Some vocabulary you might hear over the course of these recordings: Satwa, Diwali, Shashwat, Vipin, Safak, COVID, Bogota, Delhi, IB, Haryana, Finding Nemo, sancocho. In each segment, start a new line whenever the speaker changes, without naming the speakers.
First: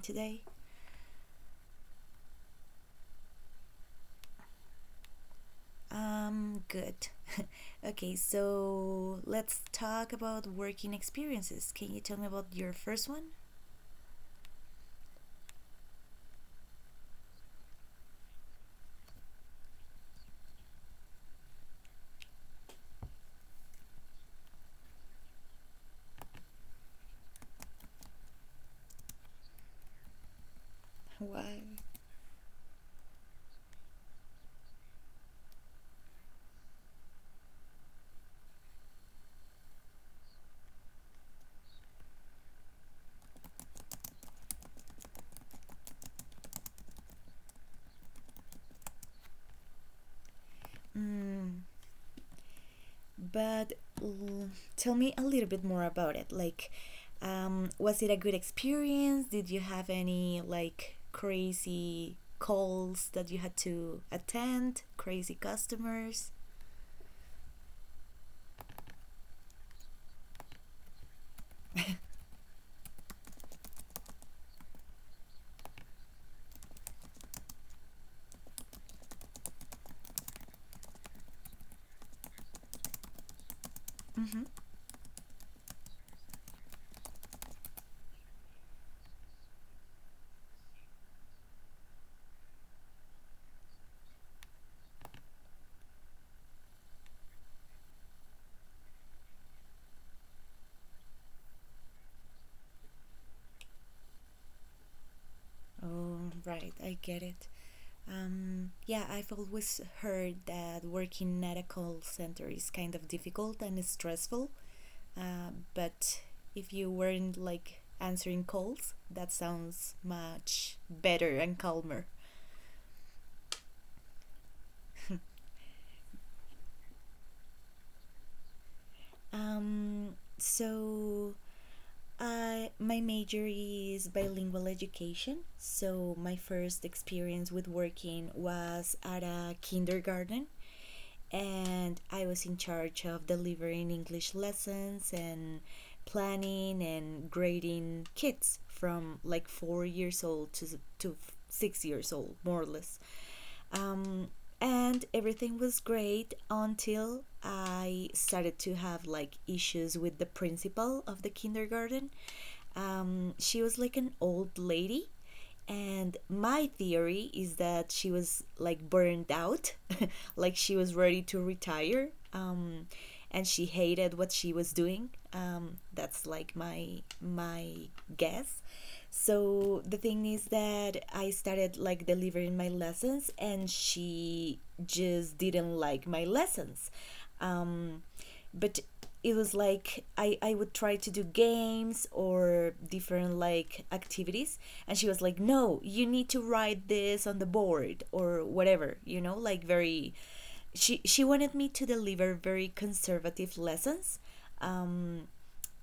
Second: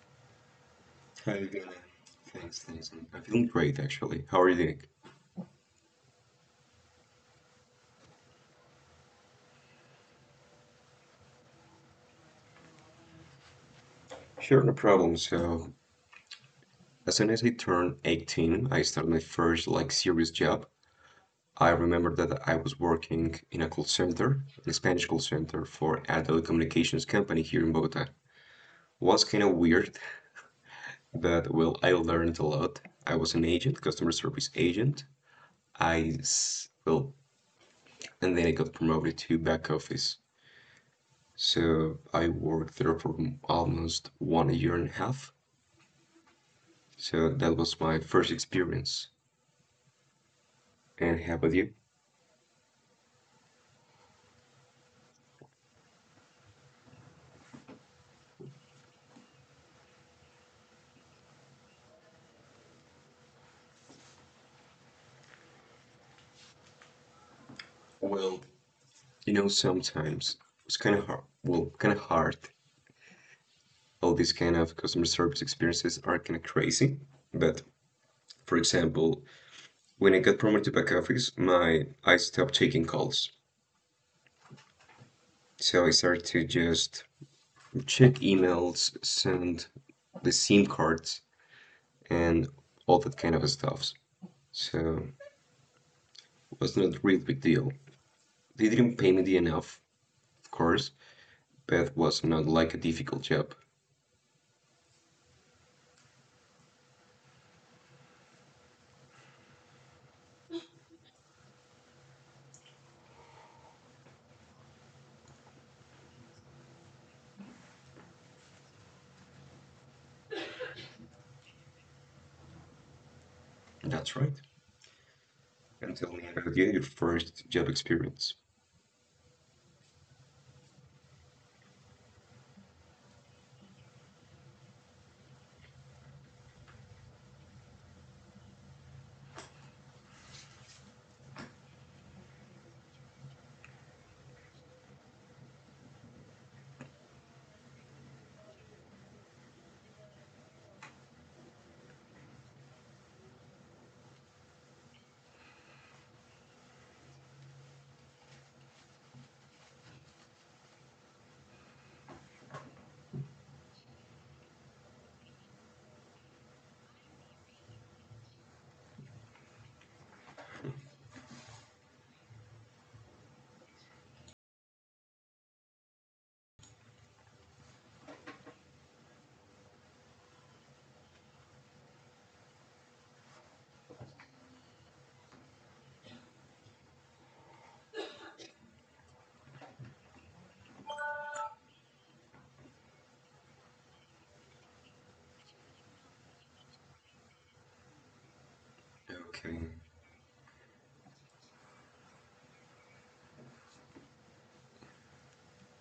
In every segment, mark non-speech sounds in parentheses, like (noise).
today?
How you doing? Thanks, thanks. I'm feeling great actually. How are you doing?
Good. (laughs) Okay, so let's talk about working experiences. Can you tell me about your first one?
Sure, no problem. So, as soon as I turned 18, I started my first like serious job. I remember that I was working in a call center, a Spanish call center for a telecommunications company here in Bogota. Was kind of weird, but
Why?
well, I learned a lot. I was an agent, customer service agent. Well, and then I got promoted to back office. So I worked there for almost 1 year and a half. So that was my first experience. And how about
Mm.
you?
But l- tell me a little bit more about it. Was it a good experience? Did you have any like crazy calls that you had to attend? Crazy customers?
Well, sometimes it's kind of hard. Well, kind of hard. All these kind of customer service experiences are kind of crazy. But for example, when I got promoted to back office, my I stopped taking calls.
Mm-hmm.
So I started to just check emails, send the SIM cards, and all that kind of stuff. So it was not really a real big deal. They didn't pay me enough, of course, but it was not like a difficult job.
Oh, right, I get it. Yeah, I've always heard that working at a call center is kind of difficult and stressful. But if you weren't like answering calls, that sounds much better and calmer.
That's right. And tell me about, yeah, your first job experience.
So I my major is bilingual education. So my first experience with working was at a kindergarten, and I was in charge of delivering English lessons and planning and grading kids from like 4 years old to 6 years old, more or less. Um, and everything was great until I started to have like issues with the principal of the kindergarten. She was like an old lady, and my theory is that she was like burned out, (laughs) like she was ready to retire, and she hated what she was doing. That's like my guess. So the thing is that I started like delivering my lessons, and she just didn't like my lessons. Um, but it was like I would try to do games or different like activities, and she was like, no, you need to write this on the board or whatever, you know,
Okay,
like very, she wanted me to deliver very conservative lessons.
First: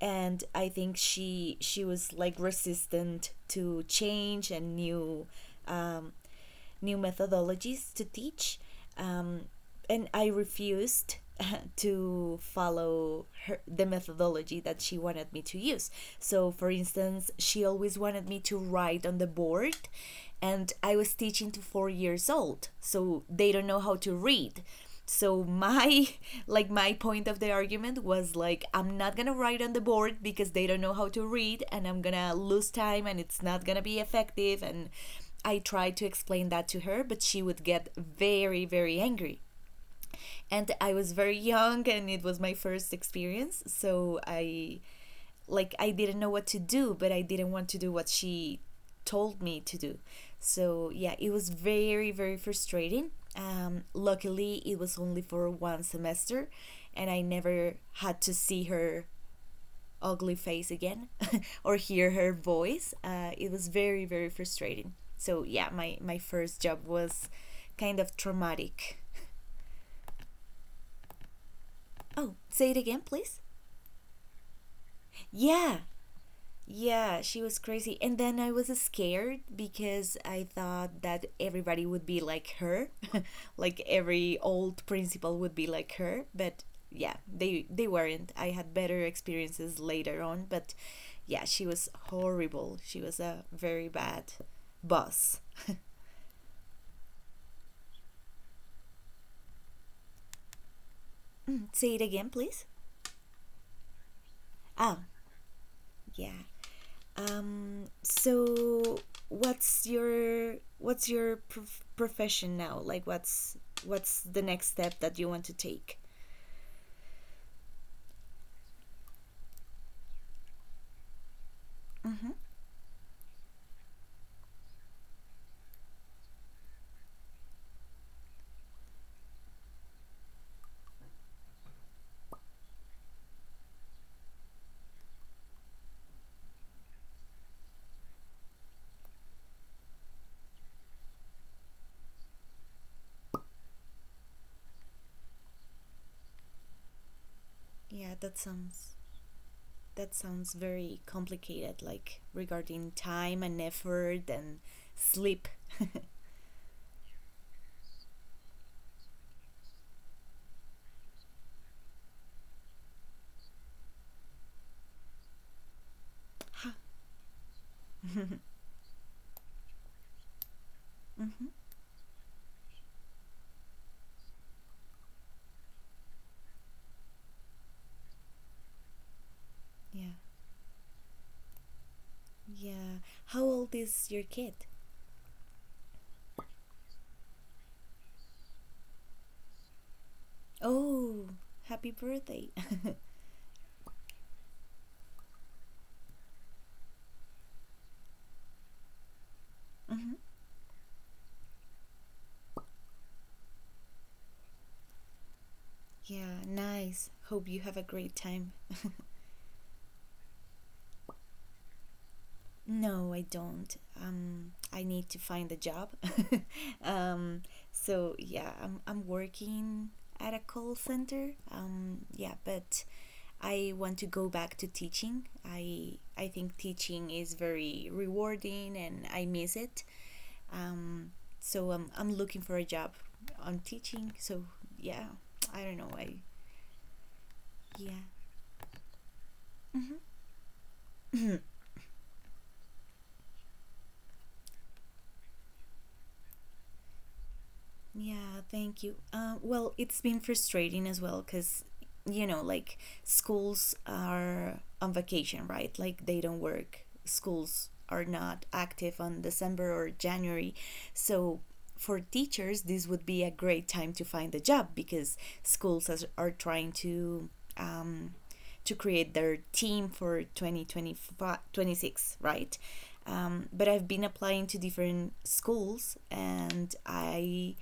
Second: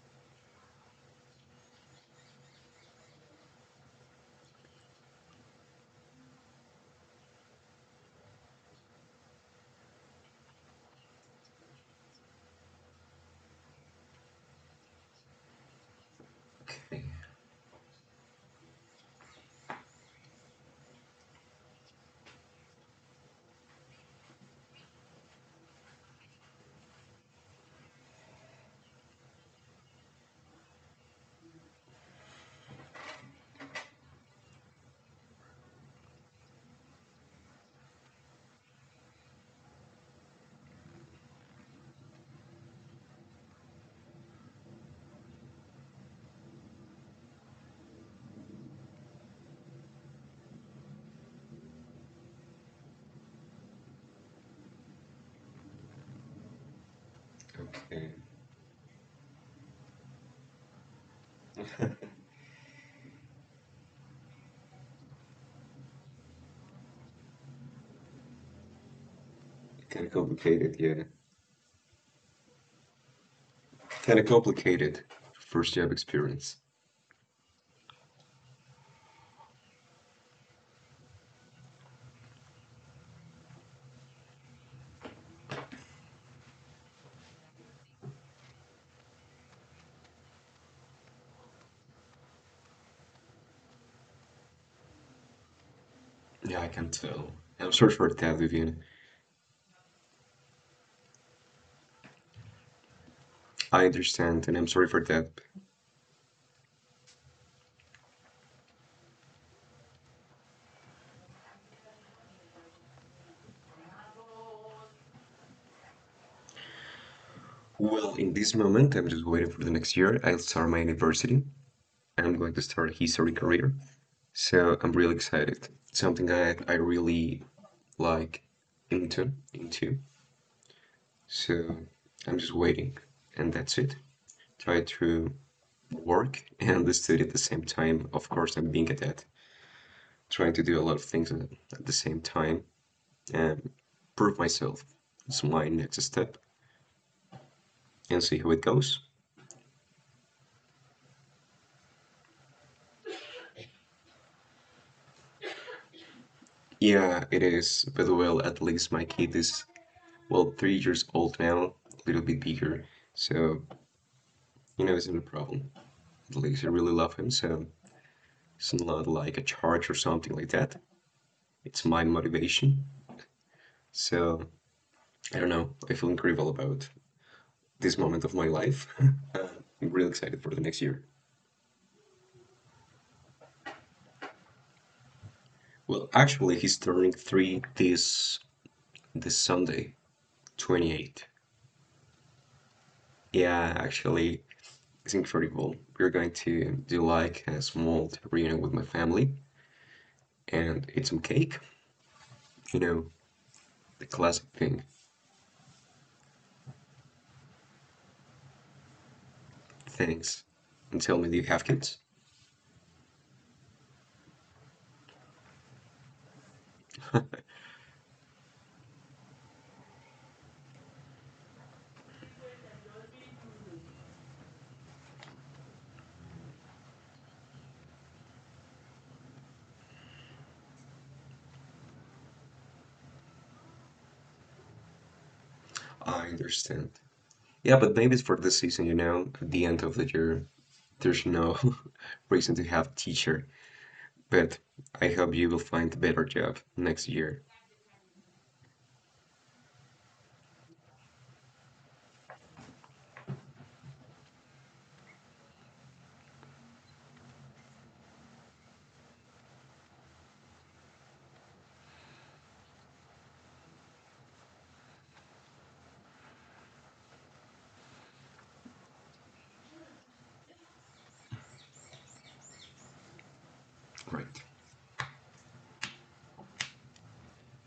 And I think she was like resistant to change and new, um, new methodologies to teach, um, and I refused (laughs) to follow her, the methodology that she wanted me to use. So, for
okay,
instance, she always wanted me to write on the board, and I was teaching to 4 years old, so they don't know how to read. So my (laughs) like my point of the argument was like, I'm not gonna write on the board because they don't know how to read, and I'm gonna lose time and it's not gonna be effective. And I tried to explain that to her, but she would get very very angry. And I was very young and it was my first experience, so I, like, I didn't know what to do, but I didn't want to do what she told me to do. So yeah, it was very very frustrating. Luckily, it was only for one semester, and I never
okay.
had to see her ugly face again (laughs) or hear her voice. It was very very frustrating. So yeah, my first job was kind of traumatic.
Kind of complicated, yeah.
Oh, say it again, please.
Kind of complicated. First
Yeah,
job experience.
yeah, she was crazy. And then I was scared because I thought that everybody would be like her, (laughs) like every old principal would be like her, but yeah, they weren't. I had better experiences later on, but yeah, she was horrible. She was a very bad boss. (laughs)
Yeah, I can tell. I'm sorry for that, Vivian.
Say it again, please.
I understand, and I'm sorry for
Oh,
that.
yeah. So what's your profession now? Like what's the next step that you want to take?
Well, in this moment, I'm just waiting for the next year. I'll start my university.
Mm-hmm.
I'm going to start a history career. So I'm really excited. Something I really like into. So I'm just waiting, and that's it. Try to work and study at the same time. Of course, I'm being a dad, trying to do a lot of things at the same time and prove myself. It's my next step
Yeah,
and
that
see how it
sounds
goes.
that sounds very complicated, like regarding time and effort and sleep. (laughs)
Yeah, it is. But well, at least my kid is, well, 3 years old now, a little bit bigger. So, it's not a problem. At least I
Mm-hmm.
really love him. So it's not like a charge or something like that. It's my motivation. So I don't know. I feel incredible about this moment of my life. (laughs) Uh, I'm really
Yeah.
excited for the next year.
Yeah. How old is your kid?
Well, actually, he's turning three this Sunday, 28th.
Oh, happy birthday.
Yeah, actually, it's incredible. We're going to do like a small reunion with my family
(laughs) Hmm.
and eat some cake. You know, the classic thing.
Yeah, nice. Hope you have a great time. (laughs)
Thanks. And tell me, do you have kids?
No, I don't. I need to find a job. (laughs) um, so yeah, I'm working at a call center. Yeah, but I want to go back to teaching. I think teaching is very rewarding, and I miss it. Um, so I'm looking for a job on teaching. So yeah, I don't know. I,
I understand. Yeah, but
yeah.
maybe it's for this season, at the end of the year, there's no (laughs) reason to have teacher. But I hope you will find a better job next year.
Yeah, thank you. Well, it's been frustrating as well because, you know, like, schools are on vacation, right? Like they don't work. Schools are not active on December or January. So for teachers, this would be a great time to find a job because are trying to, um, to create their team for 2026, right? But I've been
Right.
applying to different schools and I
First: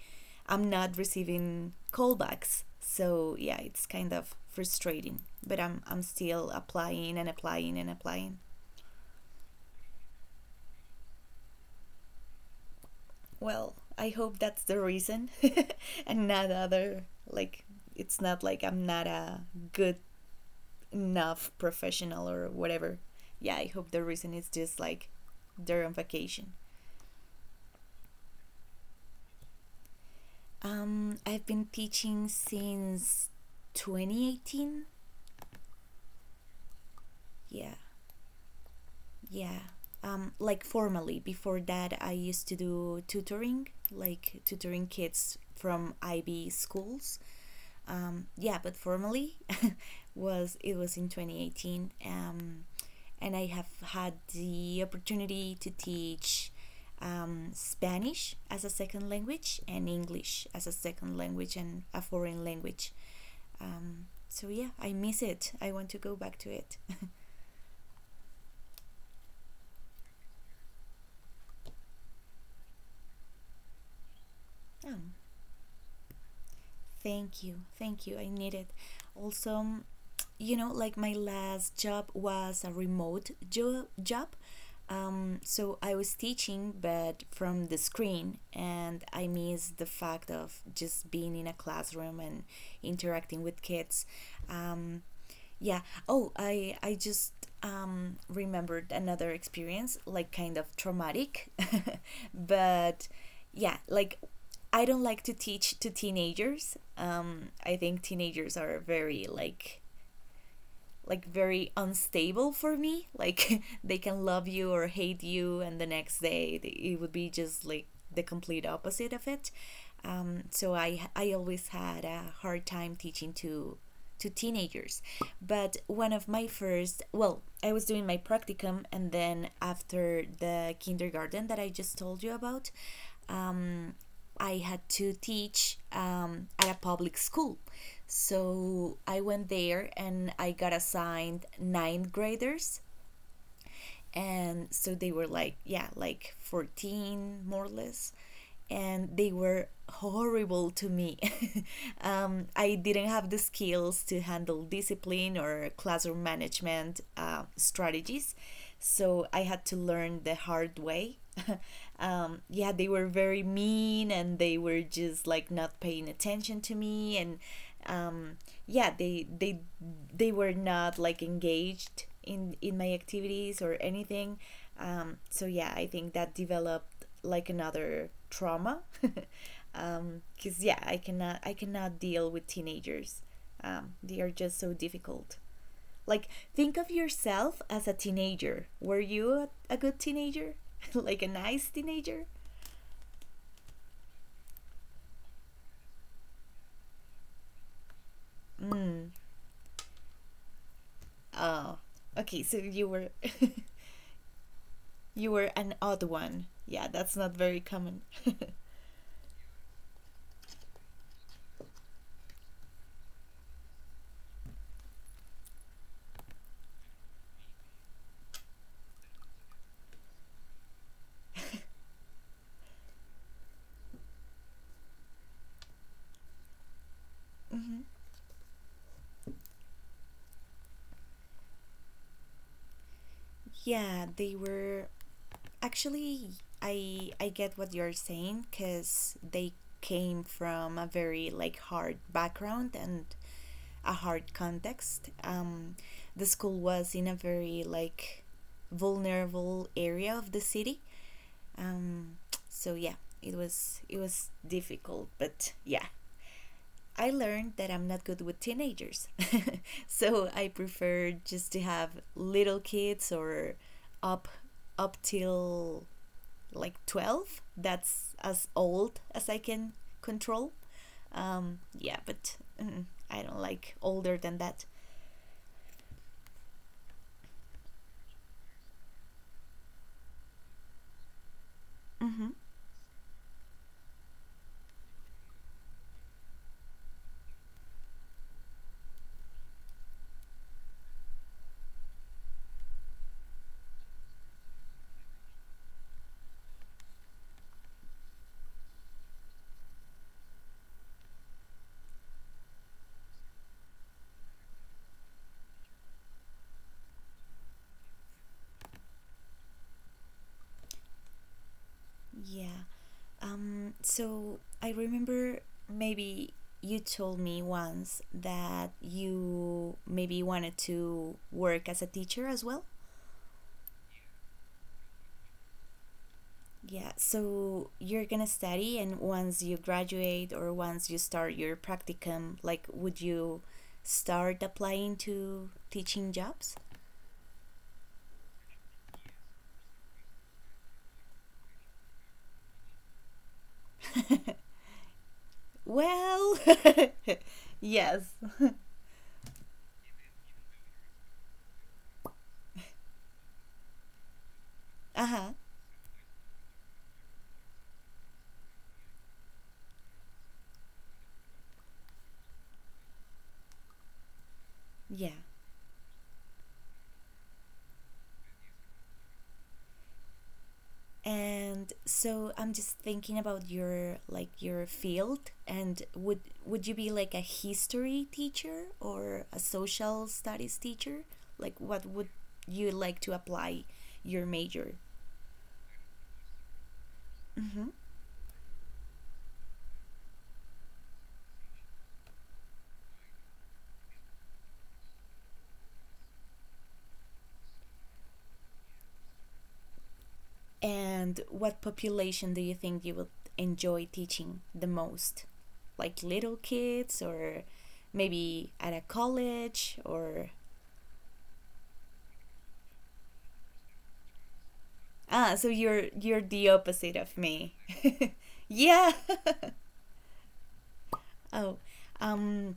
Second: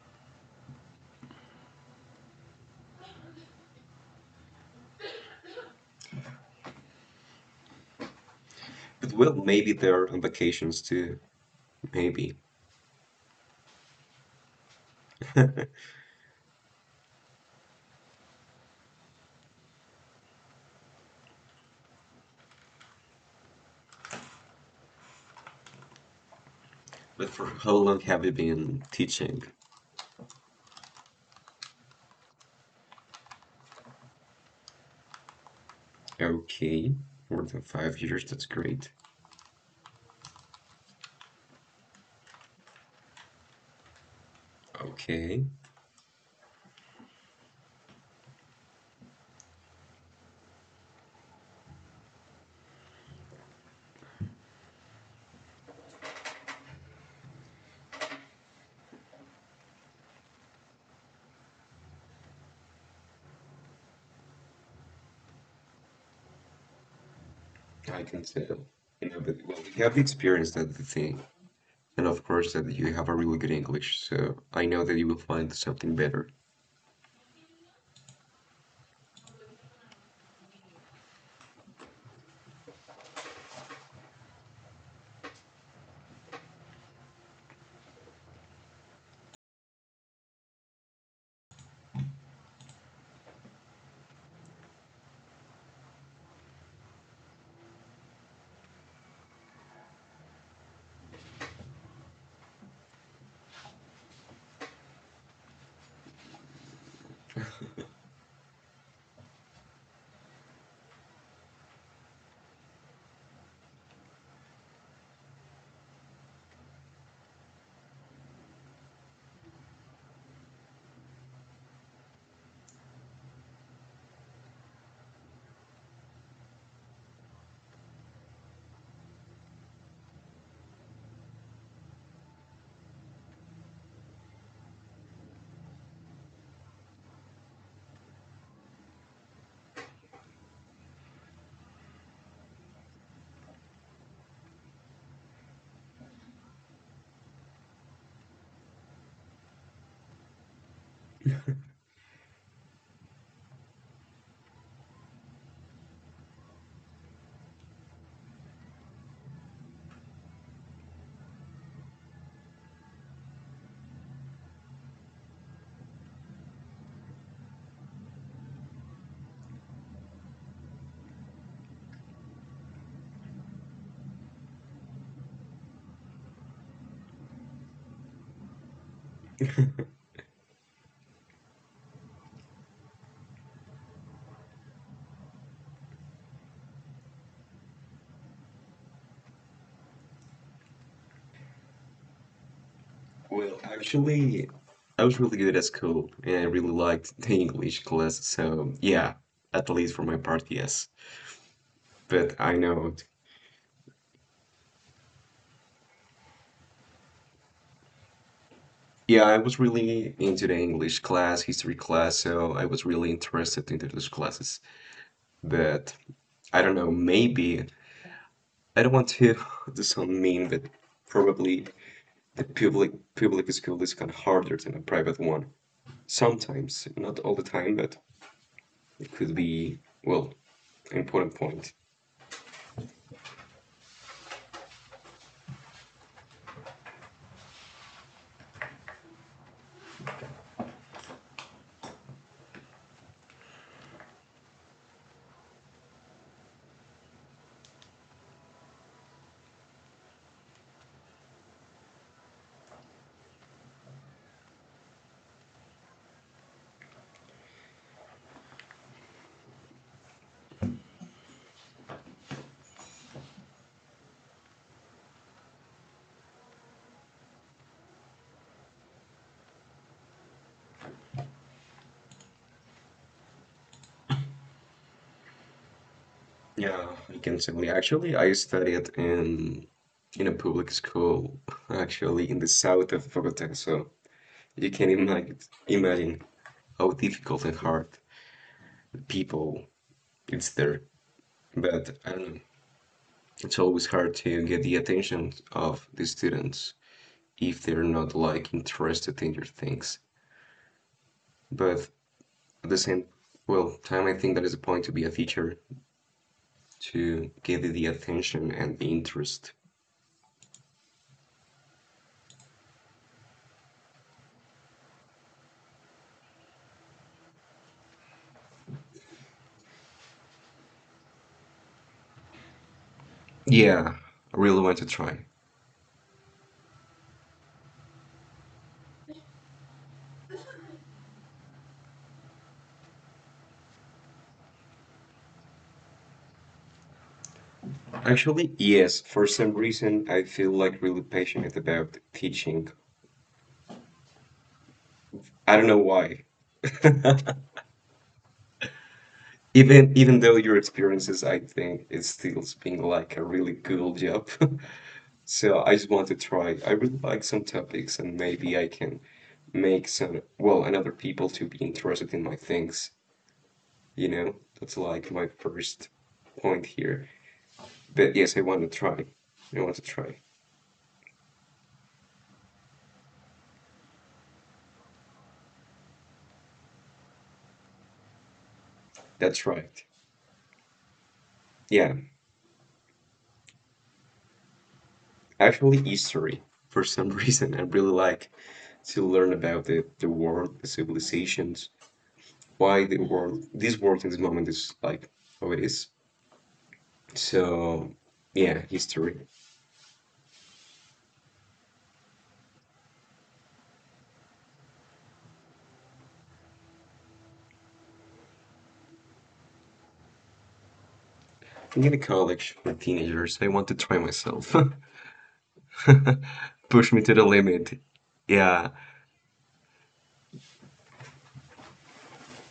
I'm not receiving callbacks. So yeah, it's kind of frustrating. But I'm still applying and applying and applying.
But well, maybe they're on vacations too. Maybe. (laughs)
Well, I hope that's the reason (laughs) and not other, like, it's not like I'm not a good enough professional or whatever. Yeah, I hope the reason is just like they're on vacation.
But for how long have you been teaching?
I've been teaching since 2018.
Okay, more than
Yeah,
5 years. That's great.
yeah. Like formally. Before that, I used to do tutoring, like tutoring
Okay,
kids from IB schools. Yeah, but formally (laughs) was it was in 2018, and I have had the opportunity to teach, Spanish as a second language and English as a second language and a foreign language. So yeah, I miss it. I want to go back to it. (laughs)
I can tell. But well, you have the experience. That's the thing. And of course, that you have a really good English. So I know that you will
Um,
find something better.
Thank you, thank you. I need it. Also, you know, like my last job was a remote job. So I was teaching, but from the screen, and I missed the fact of just being in a classroom and interacting with kids. Um, yeah. Oh, I just remembered another experience, like kind of traumatic, (laughs) but yeah, like, I don't like to teach to teenagers. I think teenagers are very like very unstable for me, like (laughs) they can love you or hate you, and the next day it would be just like the complete opposite of it. So I always had a hard time teaching to teenagers. But one of my first, well, I was doing my practicum and then after the kindergarten that I just told you about, um, I had to teach, at a public school. So I went there and I got assigned ninth graders, and so they were like, yeah, like 14, more or less. And they were horrible to me. (laughs) I didn't have the skills to handle discipline or classroom management, strategies. So I had to learn the hard way. (laughs) Yeah, they were very mean, and they were just like not paying attention to me, and um, yeah, they were not like engaged in my activities or anything. So yeah, I think that developed like another trauma, (laughs) because yeah, I cannot deal with teenagers. They are just so difficult. Like, think of yourself as a teenager. Were you a good teenager? (laughs) Like a nice teenager?
Well, actually, I was really good at school and I really liked the English class, so yeah, at least for my part, yes.
Oh,
But
okay. So
I
you
know,
were (laughs) you were an odd one. Yeah, that's not very common. (laughs)
yeah, I was really into the English class, history class, so I was really interested into those classes. But I don't know, maybe I don't want to (laughs) do sound mean, but probably the public school is kind of harder than a private one. Sometimes, not all the time,
Mhm.
but it could be, well, an important point.
Yeah, they were, actually, I get what you're saying because they came from a very like hard background and a hard context. The school was in a very like vulnerable area of the city. Um, so yeah, it was difficult, but yeah. I learned that I'm not good with teenagers. (laughs) So I prefer just to have little kids or up up till like 12. That's as old as I can control. Yeah, but mm, I don't like older than that.
Yeah, I can say. We Actually, I studied in a public school, actually
Mm-hmm.
in the south of Bogota. So you can imagine how difficult and hard the people it's there. But I don't know. It's always hard to get the attention of the students if they're not like interested in your things. But at the same time, I think that is a point to be a teacher to get the attention and the interest.
Yeah. So I remember, maybe you told me once that you maybe wanted to work as a teacher as well.
Yeah, I really want to try.
Yeah, so you're gonna study, and once you graduate or once you start your practicum, like, would you start applying to teaching jobs?
Actually, yes. For some reason, I feel like really passionate about teaching.
(laughs)
I don't know why.
Well, (laughs) yes. (laughs)
Even though your experiences, I think, it still being like a really cool job. (laughs)
uh huh.
So I just want to try. I really like some topics, and maybe I can make some well, and other people to be interested in my things. You know, that's like
Yeah.
my first point here. But yes, I want to try. I want to try.
And so I'm just thinking about your like your field, and would you be like a history teacher or
That's
a
right.
social studies teacher? Like what
Yeah,
would you like to apply your major?
actually, history. For some (laughs) reason, I
Hmm.
really like to learn about the world, the civilizations, why the world, this world in this moment is like how it is. So, yeah, history.
And what population do you think you would enjoy teaching the most? Like little kids or maybe at a college or,
In the college for teenagers, I want to try myself.
ah, so you're the
(laughs)
opposite
Push me
of
to the
me.
limit.
(laughs)
Yeah,
Yeah. (laughs) Oh. Um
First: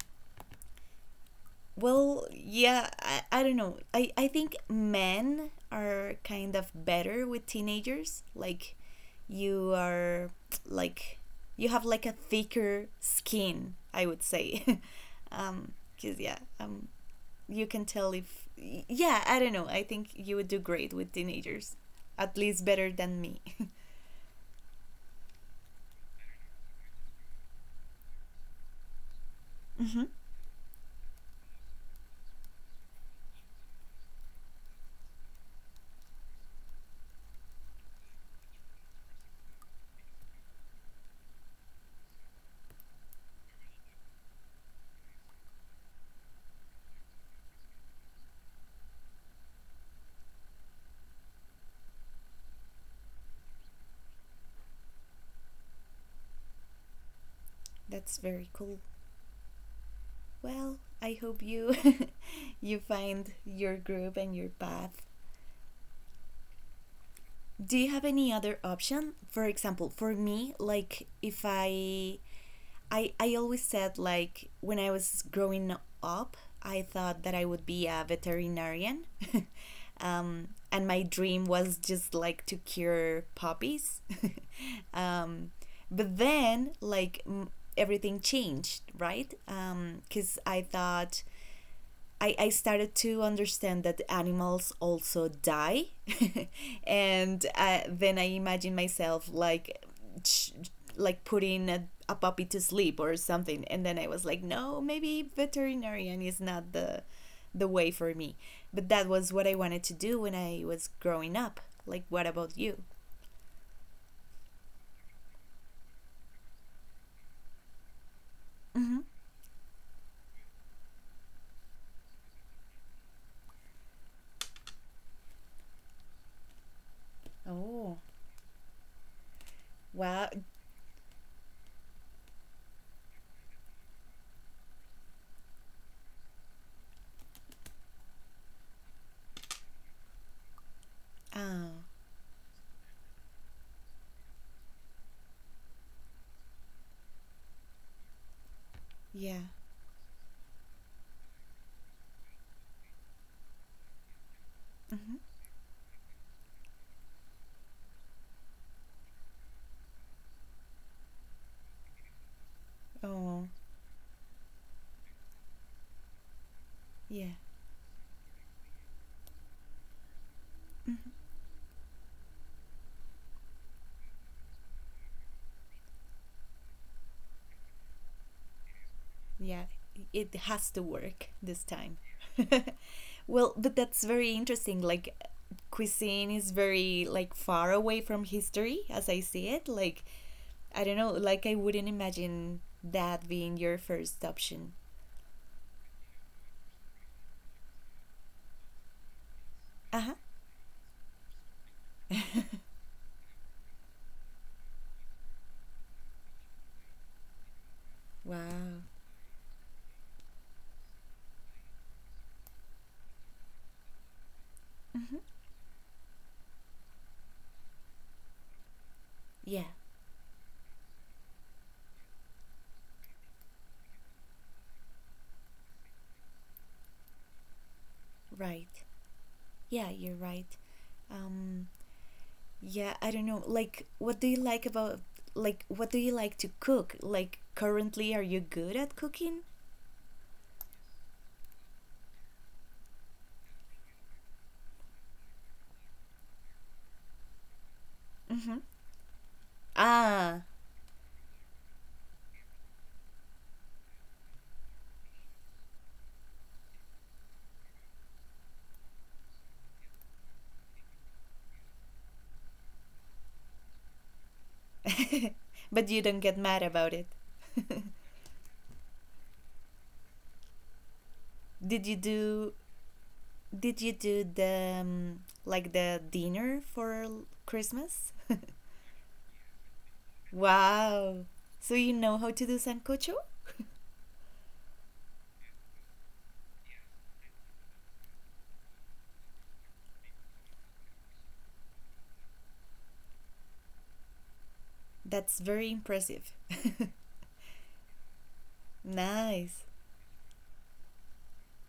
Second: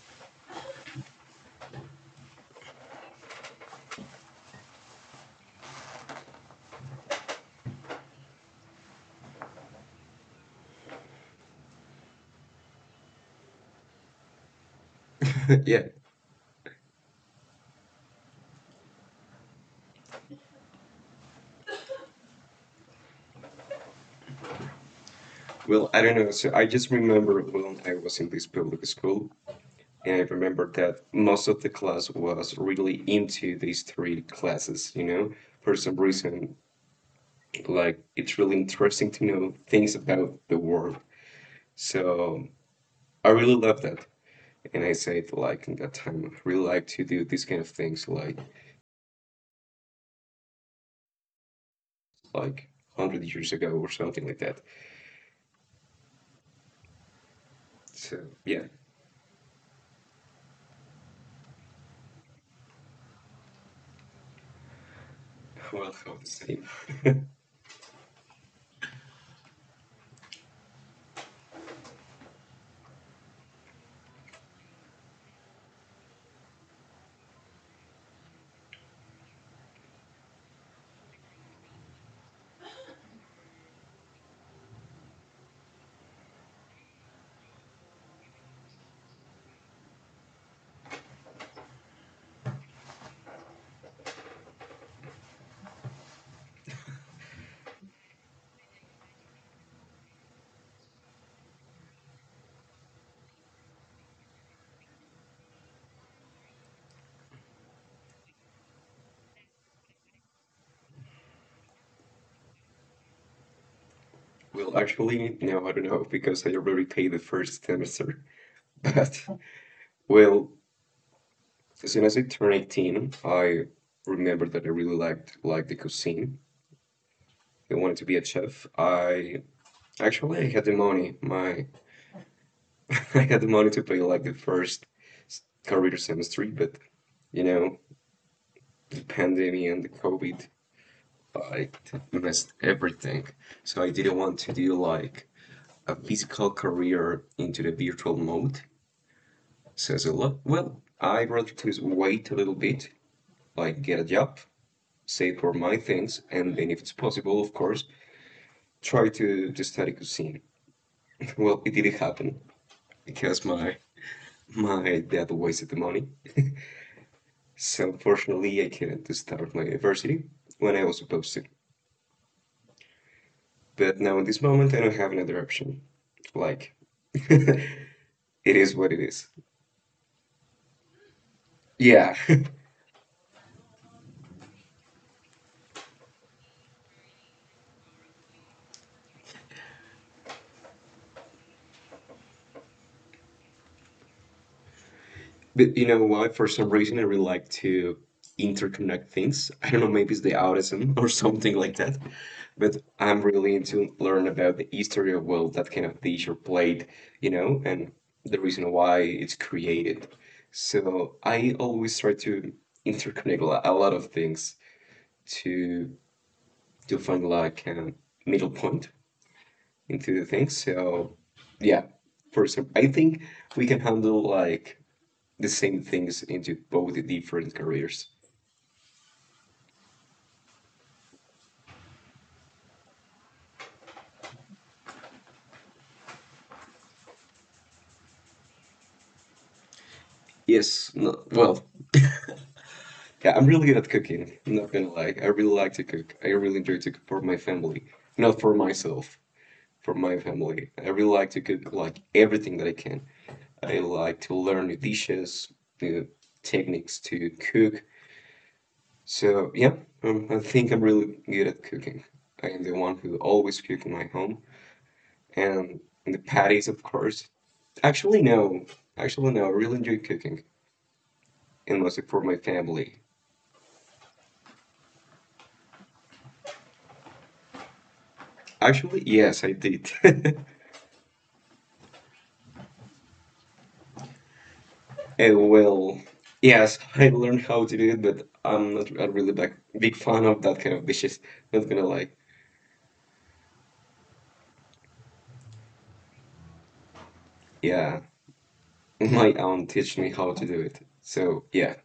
well, yeah, I don't know. I think men are kind of better with teenagers. Like, you are, like, you have like a thicker skin, I would say. (laughs)
(laughs)
um
yeah.
cuz yeah, you can tell if, yeah, I don't know. I think you would do great with teenagers. At least better than me. (laughs)
Well, I don't know. So I just remember when I was in this public school,
Mhm.
and I remember that most of the class was really into these three classes, for some reason. Like, it's really interesting to know things about the world. So I really love that. And I said, like, in that time, I really like to do these kind of things, like 100 years ago or something like that. So,
That's very
yeah,
cool. Well, I hope you (laughs) you find your group and your path.
well, I the same. (laughs)
Do you have any other option? For example, for me, like if I always said, like, when I was growing up, I thought that I would be a veterinarian. (laughs) And my dream was just like to cure puppies. (laughs) um, but then like, everything changed, right? Cuz I thought, I started to understand that animals also die. (laughs) And then I imagine myself like putting a puppy to sleep or something. And then I was like, no, maybe veterinarian is not the way for me. But that was what I wanted to do when I was growing up. Like, what about you?
Well, actually, no, I don't know, because I already paid the first semester. (laughs)
Mm-hmm.
But, well, as soon as I turned 18, I remembered that I really liked, like, the cuisine. I wanted
Oh,
to be a chef. I
well.
Actually I had the money. My (laughs) I had the money to pay like the first career semester, but you know, the pandemic and the COVID
Oh,
like messed everything. So I didn't want to do like a physical career into the virtual mode.
yeah.
So I said, well, I'd rather to wait a little bit, like get a job,
Mm-hmm.
save for my things, and then if it's possible, of course, try to study cuisine. (laughs) Well, it didn't happen because
Oh,
my dad wasted the money.
yeah.
So unfortunately, I couldn't start my university when I was supposed to. But now in this moment, I don't have another option. Like, (laughs) it is what it is.
Yeah, it has to work this time.
Yeah. (laughs)
(laughs) well, but that's very interesting. Like, cuisine is very like far away from history as I see it. Like, I don't know, like I wouldn't imagine that being your first option.
But you know why? For some reason, I really like to interconnect things. I don't know, maybe it's the
Uh-huh.
autism (laughs) or something like that. But
(laughs)
I'm really into learn about the history of, well, that kind of dish or plate, and the reason why
wow.
it's created. So I always try to interconnect a lot of things
Hmm.
to to find like a middle point
Yeah.
into the thing. So yeah, for example, I think we can handle like the same things into both the different careers.
Right. Yeah, you're right. um yeah, I don't know, like what do you like about, like what do you like to cook? Like currently, are you good at cooking?
Yes, no, well, yeah, I'm really good at cooking. I'm not gonna lie. I really like to cook. I really enjoy to cook for my family, not for
Mm-hmm.
myself, for my
Ah.
family. I really like to cook like everything that I can. I like to learn new dishes, new techniques to cook. So yeah, I think I'm really good at cooking. I am the one who always cook in my home.
(laughs)
And
but you
the
don't get
patties,
mad
of
about it.
course. Actually, no. Actually, no. I really enjoy cooking,
(laughs)
and
did you
mostly for my
do
family.
did you do the like the dinner for Christmas?
Actually, yes, I did. (laughs)
(laughs) wow. So you know how to do sancocho? (laughs)
And well, yes, I learned how to do it, but I'm not a really big, big fan of that kind of dishes. Not gonna lie.
that's very impressive. (laughs)
Yeah, (laughs) my aunt
nice.
teach me how to do it. So yeah.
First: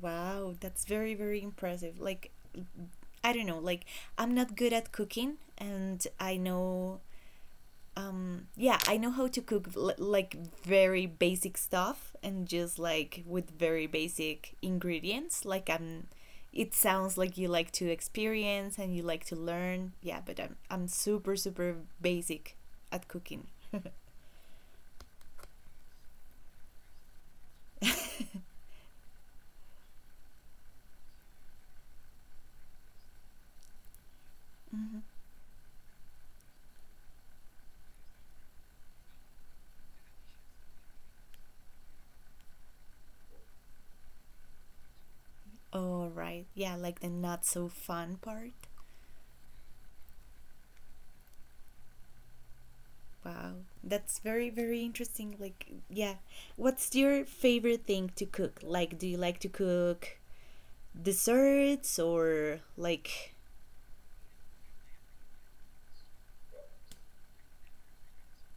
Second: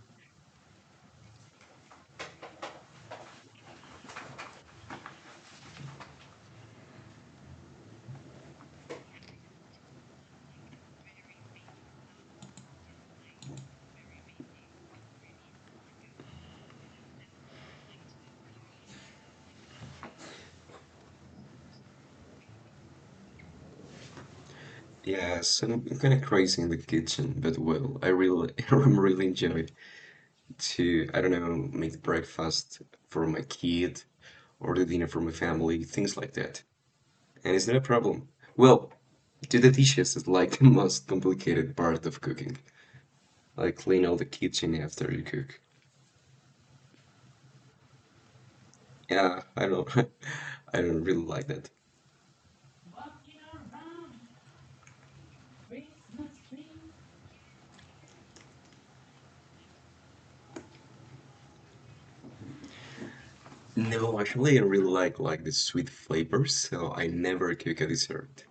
Wow, that's very very impressive. Like, I don't know, like I'm not good at cooking, and I know, yeah, I know how to cook like very basic stuff and just like with very basic ingredients. Like, I'm it sounds like you like to experience and you like to learn. Yeah, but I'm super super basic at cooking. (laughs)
Yeah, so I'm kind of crazy in the kitchen, but well, I really, (laughs) I really enjoy to, I don't know, make breakfast for my kid order
Mm-hmm.
dinner for my family, things like that. And it's not a problem. Well, do the dishes is like (laughs) the most complicated part of cooking. Like clean all the kitchen after you cook.
All right, yeah, like the not so fun part.
Yeah, I don't, (laughs) I don't really like that.
Wow, that's very very interesting. Like, yeah, what's your favorite thing to cook? Like, do you like to cook desserts or like?
No, actually, I really like the sweet flavors, so I never cook a dessert.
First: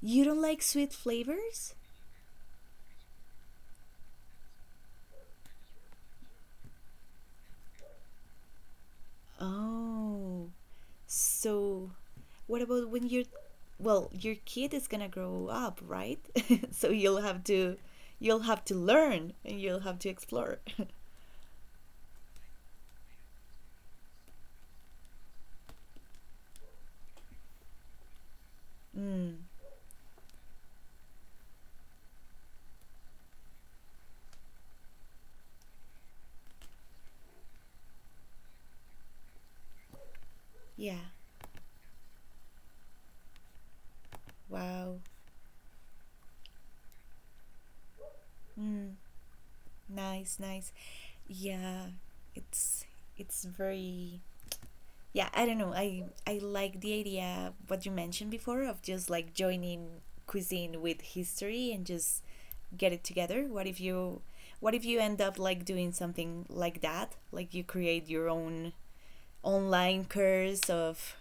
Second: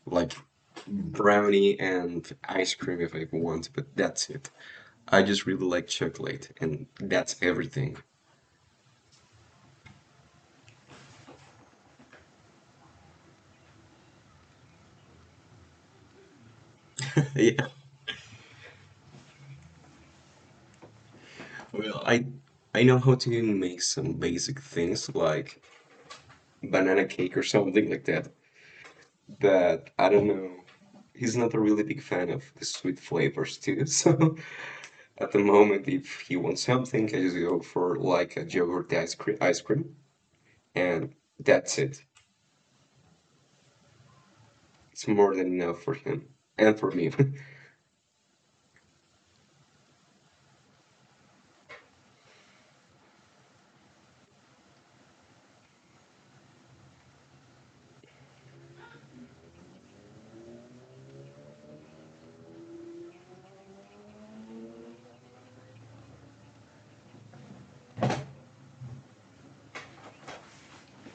You
Like
don't like sweet flavors?
brownie and ice cream if I want, but that's it. I just really like chocolate, and that's everything.
Oh. So what about when you're, well, your kid is going to grow up, right? (laughs) so you'll
(laughs)
have
Yeah.
to learn and you'll have to explore. (laughs)
Well, I know how to make some basic things like banana cake or something like that.
mm.
But I don't know. He's not a really big fan of the sweet flavors too. So (laughs) at the moment, if he wants something, I just go for like a yogurt ice cream,
Yeah.
and that's it.
Wow.
It's more than enough for him and for me. (laughs)
Mm. Nice, nice. Yeah. It's it's very, yeah, I don't know. I like the idea what you mentioned before of just like joining cuisine with history and just get it together. What if you end up like doing something like that, like you create your own online course of,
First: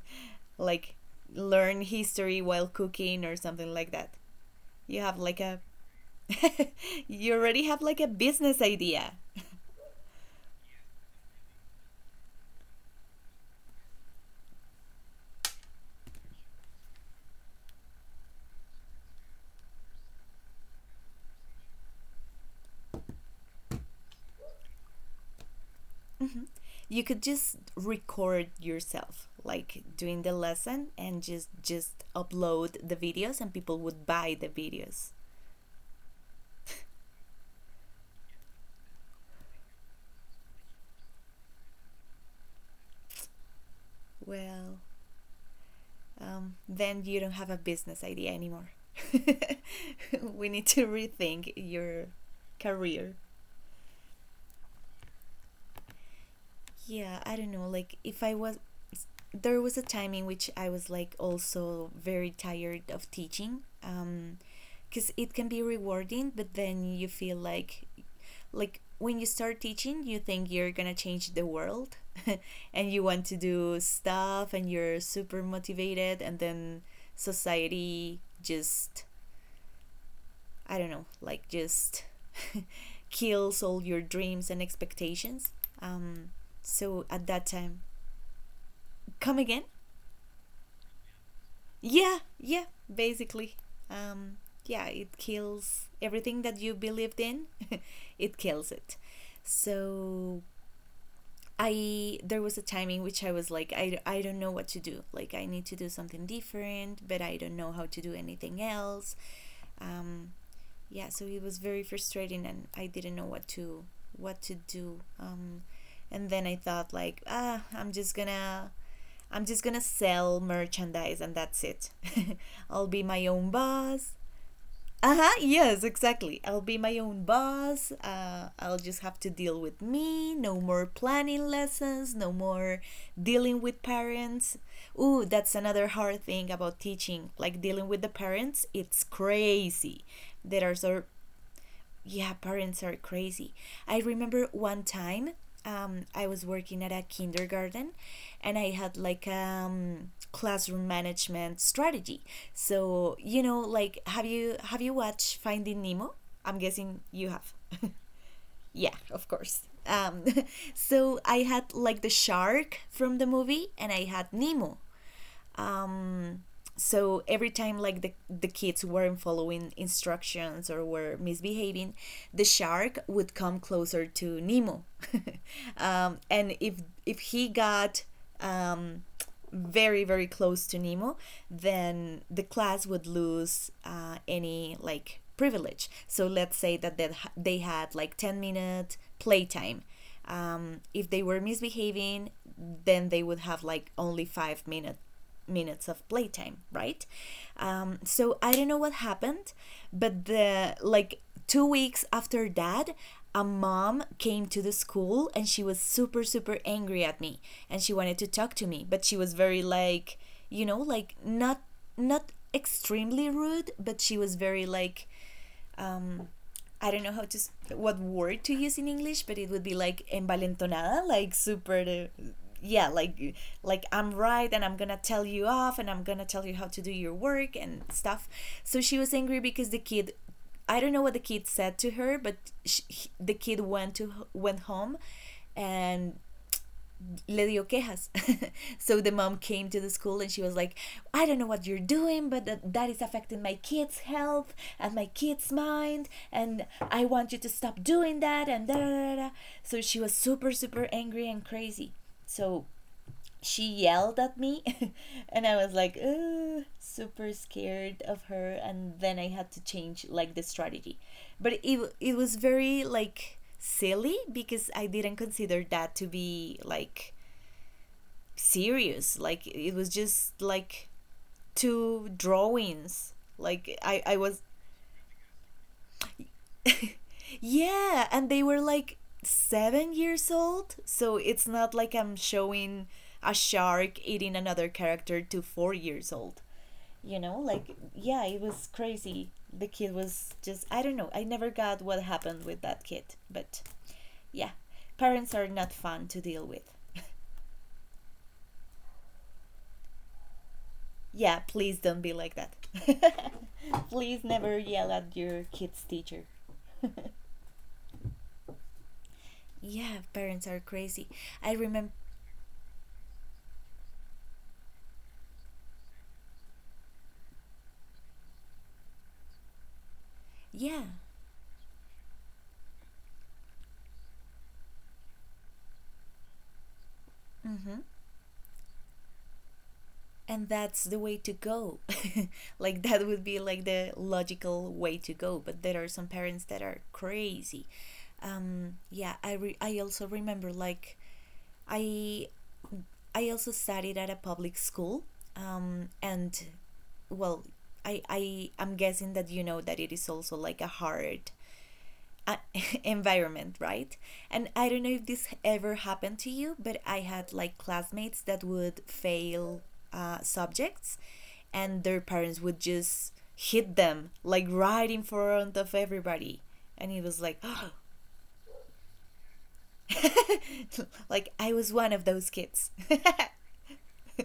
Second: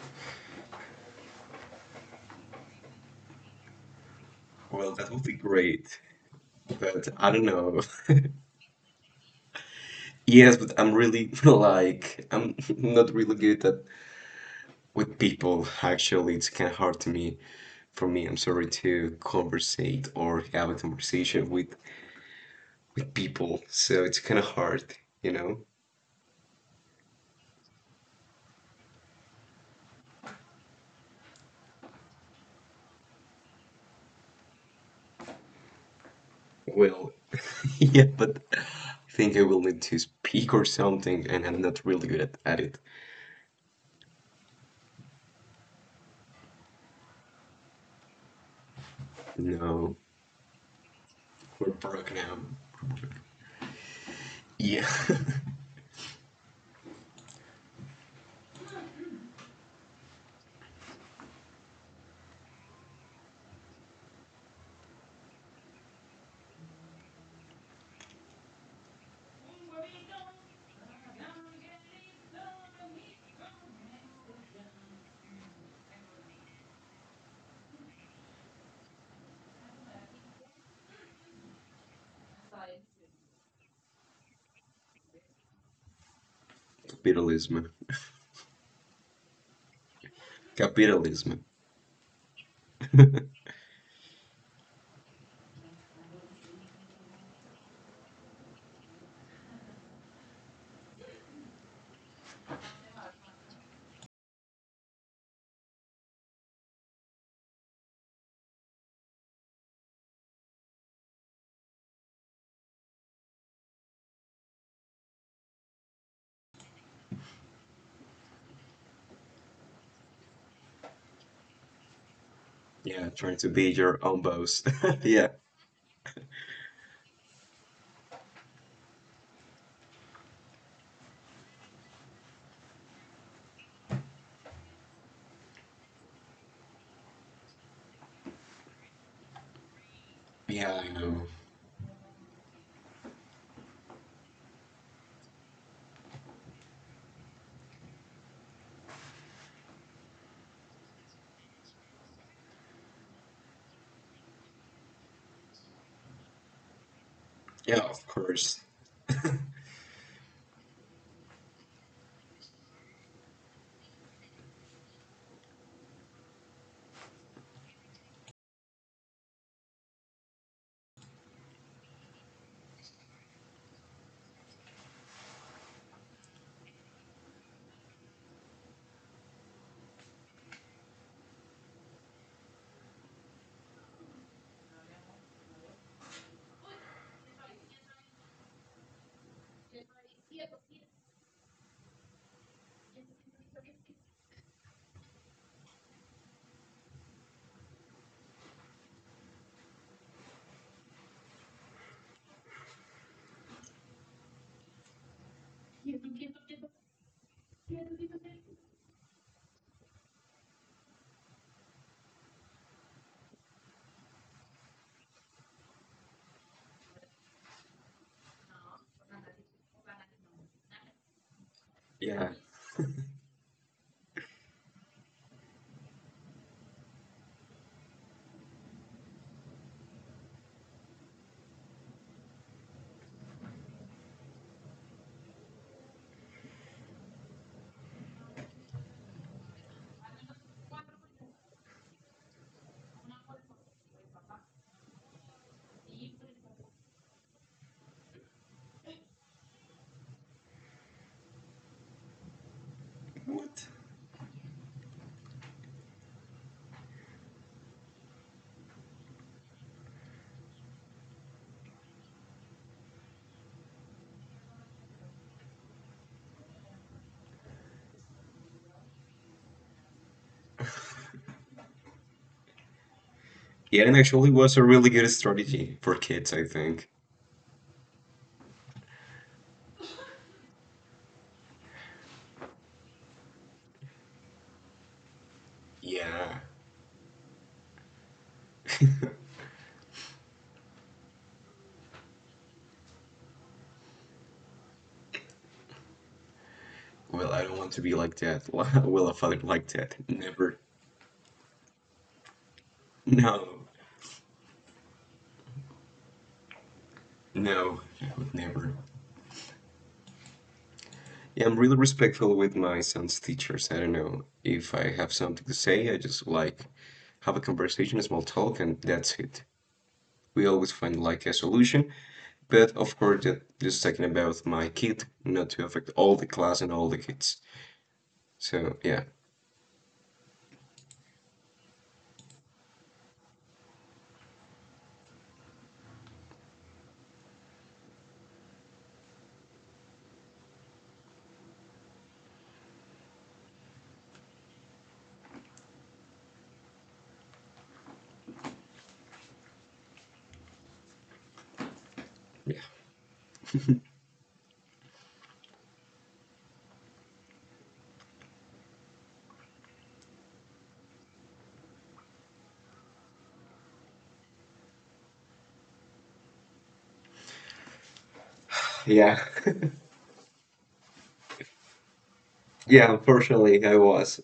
(laughs) like, learn history while cooking or something like that?
Well,
You
that
have
would be
like a,
great, but
(laughs)
I
you
don't
already
know.
have like a
(laughs)
business idea.
Yes, but I'm really (laughs) like I'm (laughs) not really good at with people. Actually, it's kind of hard to me. For me, I'm sorry to conversate or have a conversation with people, so it's kind of hard, you know?
You could just record yourself like doing the lesson and just upload the videos, and people would buy the videos.
Well, (laughs) Yeah, but I think I will need to speak or something, and I'm not really good at it.
Well, then you don't have a business idea anymore.
No,
(laughs) we need to rethink
we're broke
your
now.
career.
Yeah,
Yeah, I don't know. Like, if I was, there was a time in which I was like also very tired of teaching, because it can be rewarding, but then you feel like when you start teaching, you think you're gonna change the world, (laughs) and you want to do stuff, and you're super motivated, and then society just, I don't know, like just (laughs) kills all your dreams and expectations. Um,
(laughs)
so at that
capitalism.
time. Come again?
Capitalism.
Yeah, yeah, basically. Um, yeah, it kills everything that you believed in. (laughs) it kills it. So I there was a time in which I was like I don't know what to do. Like, I need to do something different, but I don't know how to do anything else. Um, yeah, so it was very frustrating and I didn't know what to do. And then I thought like, ah, I'm just gonna sell merchandise and that's it. (laughs) I'll
Yeah,
be my
trying to
own
be your
boss.
own boss. (laughs) Yeah.
Uh-huh. Yes, exactly, I'll be my own boss. I'll just have to deal with me. No more planning lessons, no more dealing with parents. Ooh, that's another hard thing about teaching, like dealing with the parents. It's crazy. There
Yeah,
are
I
so,
know.
yeah, parents are crazy. I remember one time, I was working at a kindergarten and I had like classroom management strategy. So, you know, like, have you watched Finding Nemo? I'm guessing you have.
Yeah, of course.
(laughs) yeah. Um, (laughs) so I had like the shark from the movie and I had Nemo. So every time like the kids weren't following instructions or were misbehaving, the shark would come closer to Nemo. (laughs) And if he got, um, very very close to Nemo, then the class would lose any like privilege. So let's say that they had like 10-minute playtime. If they were misbehaving, then they would have like only five-minute minutes of playtime, right? So I don't know what happened, but the like 2 weeks after that, a mom came to the school and she was super super angry at me, and she wanted to talk to me, but she was very like, you know, like not not extremely rude, but she was very like, um I don't know how to what word to use in English, but it would be like envalentonada, like super,
Yeah.
yeah, like I'm right and I'm gonna tell you off and I'm gonna tell you how to do your work and stuff. So she was angry because the kid, I don't know what the kid said to her, but she, the kid went home, and le dio quejas. (laughs) so the mom came to the school and she was like, I don't know what you're doing, but that is affecting my kids' health and my kids' mind, and I want you to stop doing that, and da da da da. So she was super, super angry and crazy. So
What?
she yelled at me, (laughs) and I was like, "Ugh," super scared of her, and then I had to change like the strategy. But it was very like silly because I didn't consider that to be like serious. Like, it was just like two drawings.
Yeah,
Like,
and
I
actually
was,
was a really good strategy for kids, I think.
(laughs) yeah, and they were like 7 years old, so it's not like I'm showing a shark eating another character to 4 years
Yeah.
old, you know? Like, yeah, it was crazy. The kid was just, I don't know, I never got what happened with that kid, but yeah, parents are not fun to deal with. (laughs)
Well, I don't want to be like that. (laughs) Well, a father like that. Never.
Yeah, please don't be like that.
No.
(laughs) please never yell at your kid's teacher. (laughs)
No, I would never.
Yeah, parents are crazy.
Yeah, I'm
I
really
remember.
respectful with my son's teachers. I don't know if I have something to say, I just like have a conversation, a small talk, and that's it. We always
Yeah.
find like a solution, but of course, that just talking about my kid, not to affect all the class and all the kids.
Mm-hmm.
So yeah,
And that's the way to go. (laughs) like, that would be like the logical way to go. But there are some parents that are crazy. Yeah, I also remember, like, I I also studied at a public school, and well, I am guessing that you know that it is also like a hard, uh, (laughs)
yeah,
environment, right? And I don't know if this ever happened to you, but I had like classmates that would fail subjects, and their parents would just hit them like right in front of everybody, and it was like, (gasps) oh,
yeah, (laughs)
(laughs) like I was one of those kids.
yeah. Unfortunately, I
(laughs)
was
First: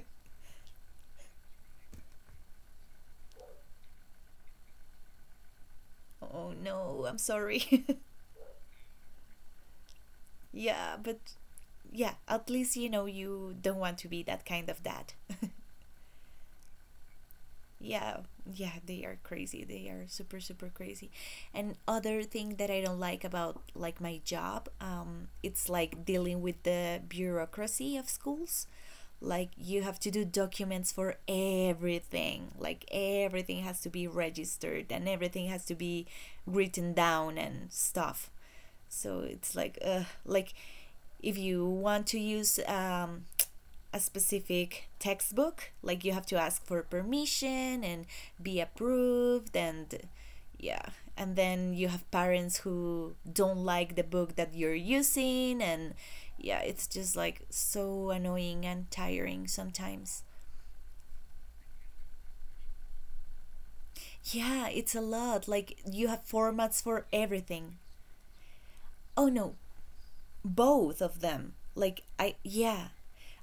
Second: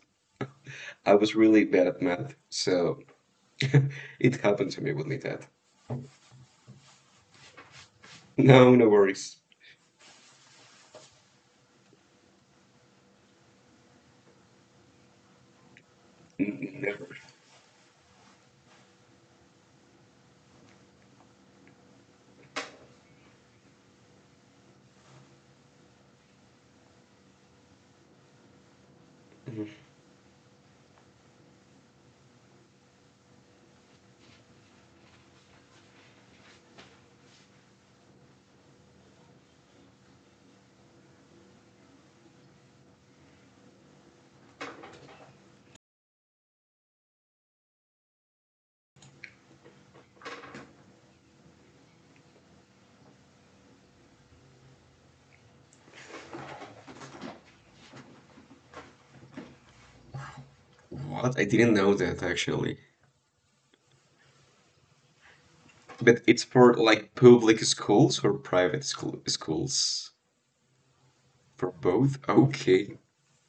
I was really bad at math, so (laughs) it happened to me with my dad.
oh no, I'm sorry.
No, no worries.
(laughs) yeah, but yeah, at least you know you don't want to be that kind of dad. (laughs)
Never.
yeah, yeah, they are crazy. They are super super crazy. And other thing that I don't like about like my job, it's like dealing with the bureaucracy of schools. Like, you have to do documents for everything. Like, everything has to be registered and everything has to be written down and stuff. So it's like, uh, like if you want to use, a specific textbook, like you have to ask for permission and be approved and, yeah. And then you have parents who don't like the book that you're using and, yeah, it's just like so annoying and tiring sometimes.
What? I didn't know that actually.
Yeah, it's a lot. Like, you
But
have
it's for
formats for
like public
everything.
schools or private school
Oh no,
schools?
both of them.
For
Like,
both?
I, yeah,
Okay.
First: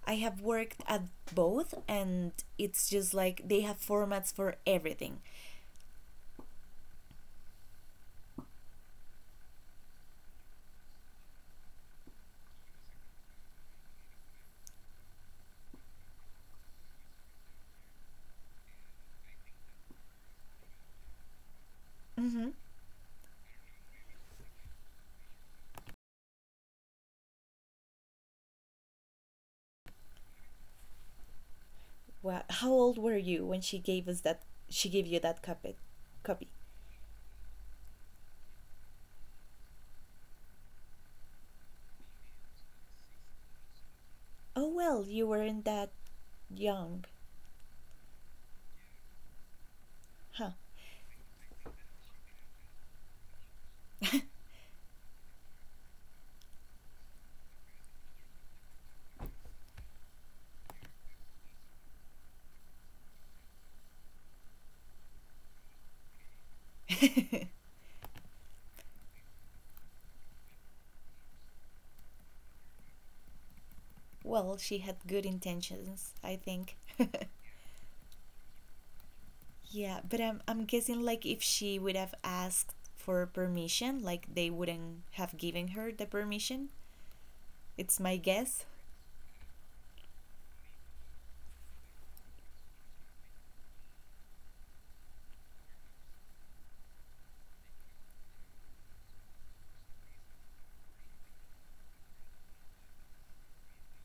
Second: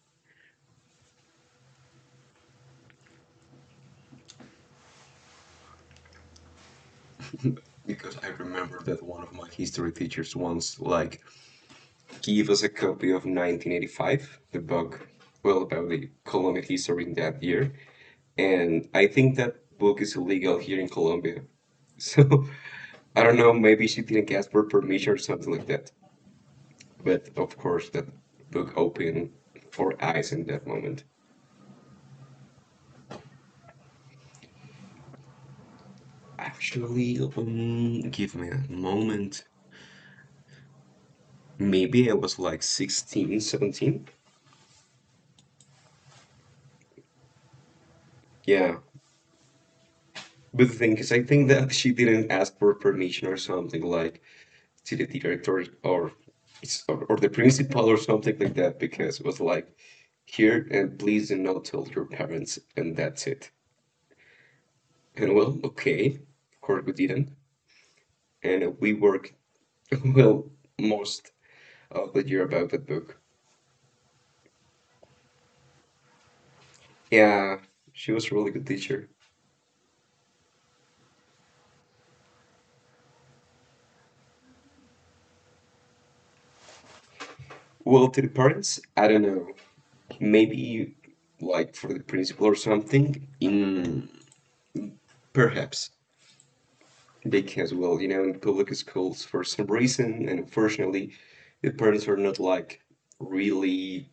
I have worked at both, and it's just like they have formats for everything.
Because I remember that one of my history teachers once like gave us a copy of 1985, the book, well, about the Colombian history in that year. And I think that book is illegal here in Colombia. (laughs) So
Hmm.
I don't know, maybe she didn't ask for permission or something like that. But of course, that book opened for eyes in that moment.
Well, how old were you when she gave us that? She gave you that copy. Copy.
Actually, give me a moment. Maybe I was like 16, 17.
Oh well, you weren't that young,
Yeah.
huh?
But the thing is, I think that she didn't ask for permission or something like
(laughs)
to the director or or the principal or something like that because it was like, here and please do not tell your parents, and that's it. And well, okay. Of course, we didn't. And we worked, (laughs) well, most of the year about that book.
well, she had good intentions, I think.
Yeah, she was a really good teacher.
(laughs) yeah, but I'm guessing like if she would have asked for permission, like they wouldn't have given her the permission. It's
Well,
my
to the
guess.
parents, I don't know. Maybe like for the principal or something. In perhaps they can as well. You know, in public schools, for some reason, and unfortunately, the parents are not like really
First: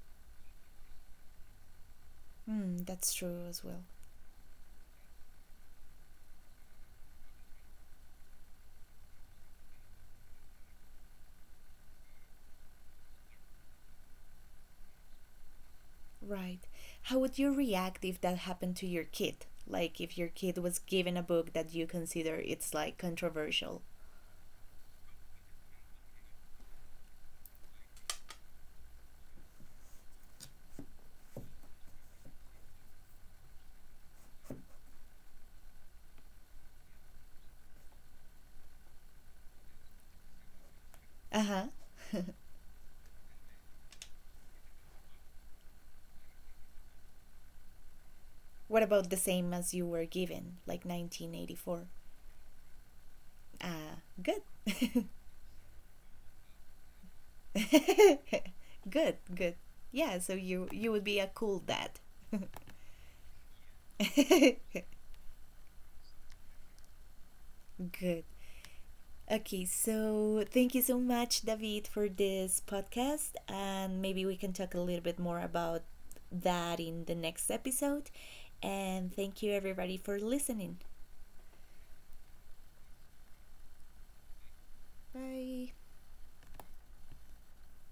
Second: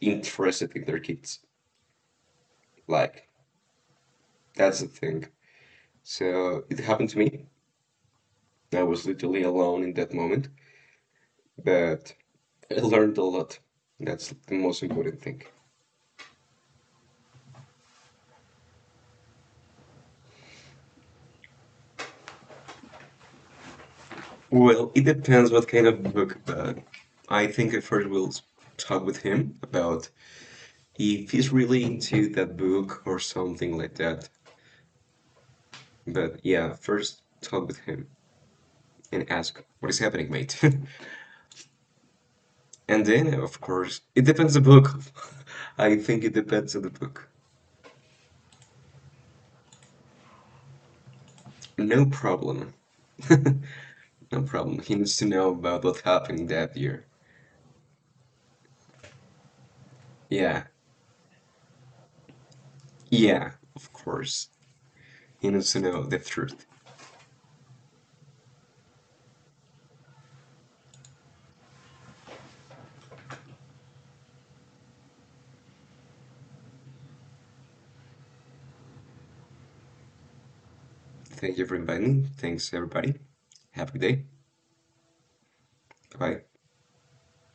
interested in their kids.
Hmm, that's
Like
true as well.
that's the thing. So it happened to me. I was literally alone in that moment, but I learned a lot. That's the most important thing.
Right. How would you react if that happened to your kid? Like if your kid was given a book that you consider it's like controversial.
Well, it depends what kind of book, but I think I first will talk with him about if he's really into that book or something like that. But yeah, first talk with him and ask what is happening, mate. (laughs)
Uh huh. (laughs)
And then, of course, it depends the book. (laughs) I think it depends on the book.
what about the same as you were given, like 1984?
No problem. (laughs)
Uh, good.
No problem. He needs to know about what happened that year.
(laughs) good, good. Yeah, so you
Yeah,
you would be a cool dad.
yeah, of course.
(laughs)
He needs to know the truth.
good. Okay, so thank you so much, David, for this podcast. And maybe we can talk a little bit more about that in the next episode. And thank you, everybody, for listening.
Thank you for inviting me. Thanks, everybody. Have a good day.
Bye.
Bye bye.